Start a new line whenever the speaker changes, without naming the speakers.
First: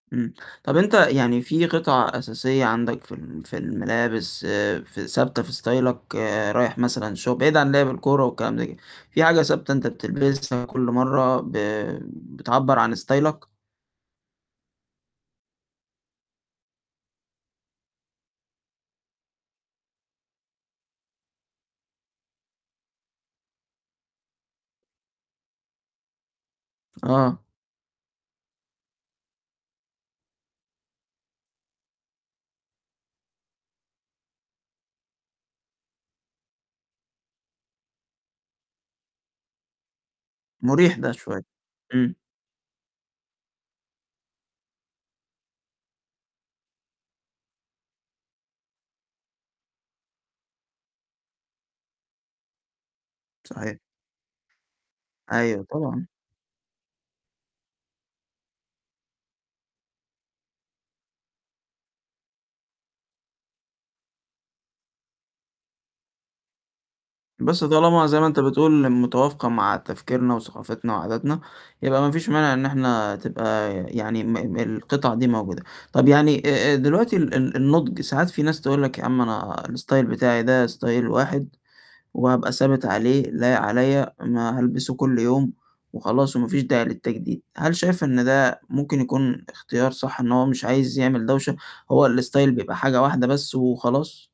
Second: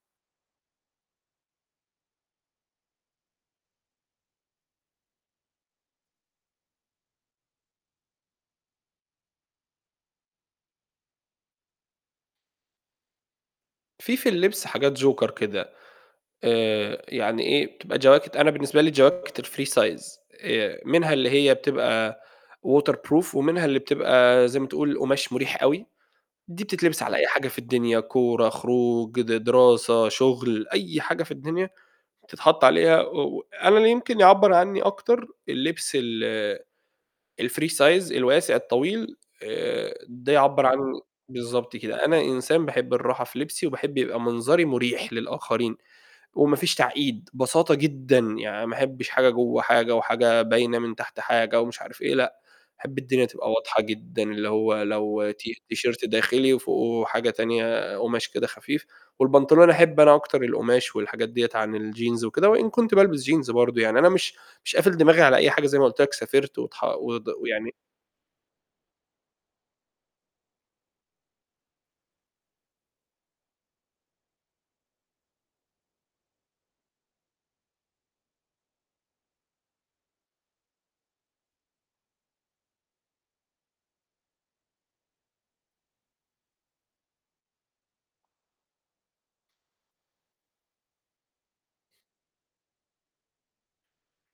إمم، طَب أنت يعني في قطعة أساسية عندك في ال في الملابس آآ، في ثابتة في ستايلك آآ رايح مثلًا شغل، بعيد عن لِعْب الكورة والكلام ده كده، في حاجة ثابتة أنت بتلبسها كُلّ مرّه ب بتعبّر عن ستايلك؟
في في اللبس حاجات Joker كده آآ، يعني إيه، بتبقى جواكت أنا بالنسبة لي جواكت الfree size آآ، منها اللي هي بتبقى waterproof ومنها اللي بتبقى زي ما تقول قُماش مُريح أوي، دي بتتلبس على أي
آه.
حاجة في الدنيا كورة، خروج، د دراسة، شُغل أي حاجة في الدنيا، بتتحَط عليها و و أنا اللي يمكن يعبّر عنّي أكتر اللبس ال الfree size الواسع الطويل آآ، ده يعبّر
مُريح
عنّي
ده شوية.
بالضبط كده،
إمم.
أنا إنسان باحب الراحة في لبسي، وباحب يبقى منظري مُريح للآخرين، وما فيش تعقيد بساطة جدًا، يعني ما أحبش حاجة جوّه حاجة، وحاجة باينة من تحت حاجة، ومش عارف إيه، لأ، أحب الدنيا تبقى
صحيح.
واضحة جدًا، اللي هو لو تي
أيوه،
تيشيرت
طبعًا.
داخلي وفوقُه حاجة تانية قُماش كده خفيف، والبنطلون، أحب أنا أكتر القُماش والحاجات دِيَّة عن الجينز وكده، وإن كنت بالبس جينز برضه يعني أنا مش مش قافل دماغي على أي حاجة زي ما قُلت لك، سافرت وتح ود
بُصّ،
ويعني
طالما زي ما أنت بتقول متوافقة مع تفكيرنا وثقافتنا وعاداتنا، يبقى ما فيش مانع إن إحنا تبقى يعني م م القطعة دي موجودة، طَب يعني آآ، دلوقتي ال ال النُضج ساعات في ناس تقول لك يا عَم أنا الستايل بتاعي ده ستايل واحد وهابقى ثابت عليه لايق عليَّ، ما هالبسه كُلّ يوم وخلاص، وما فيش داعي للتجديد، هل شايف إن ده ممكن يكون اختيار صح إن هو مش عايز يعمل دوشة هو الستايل بيبقى حاجة واحدة بس وخلاص؟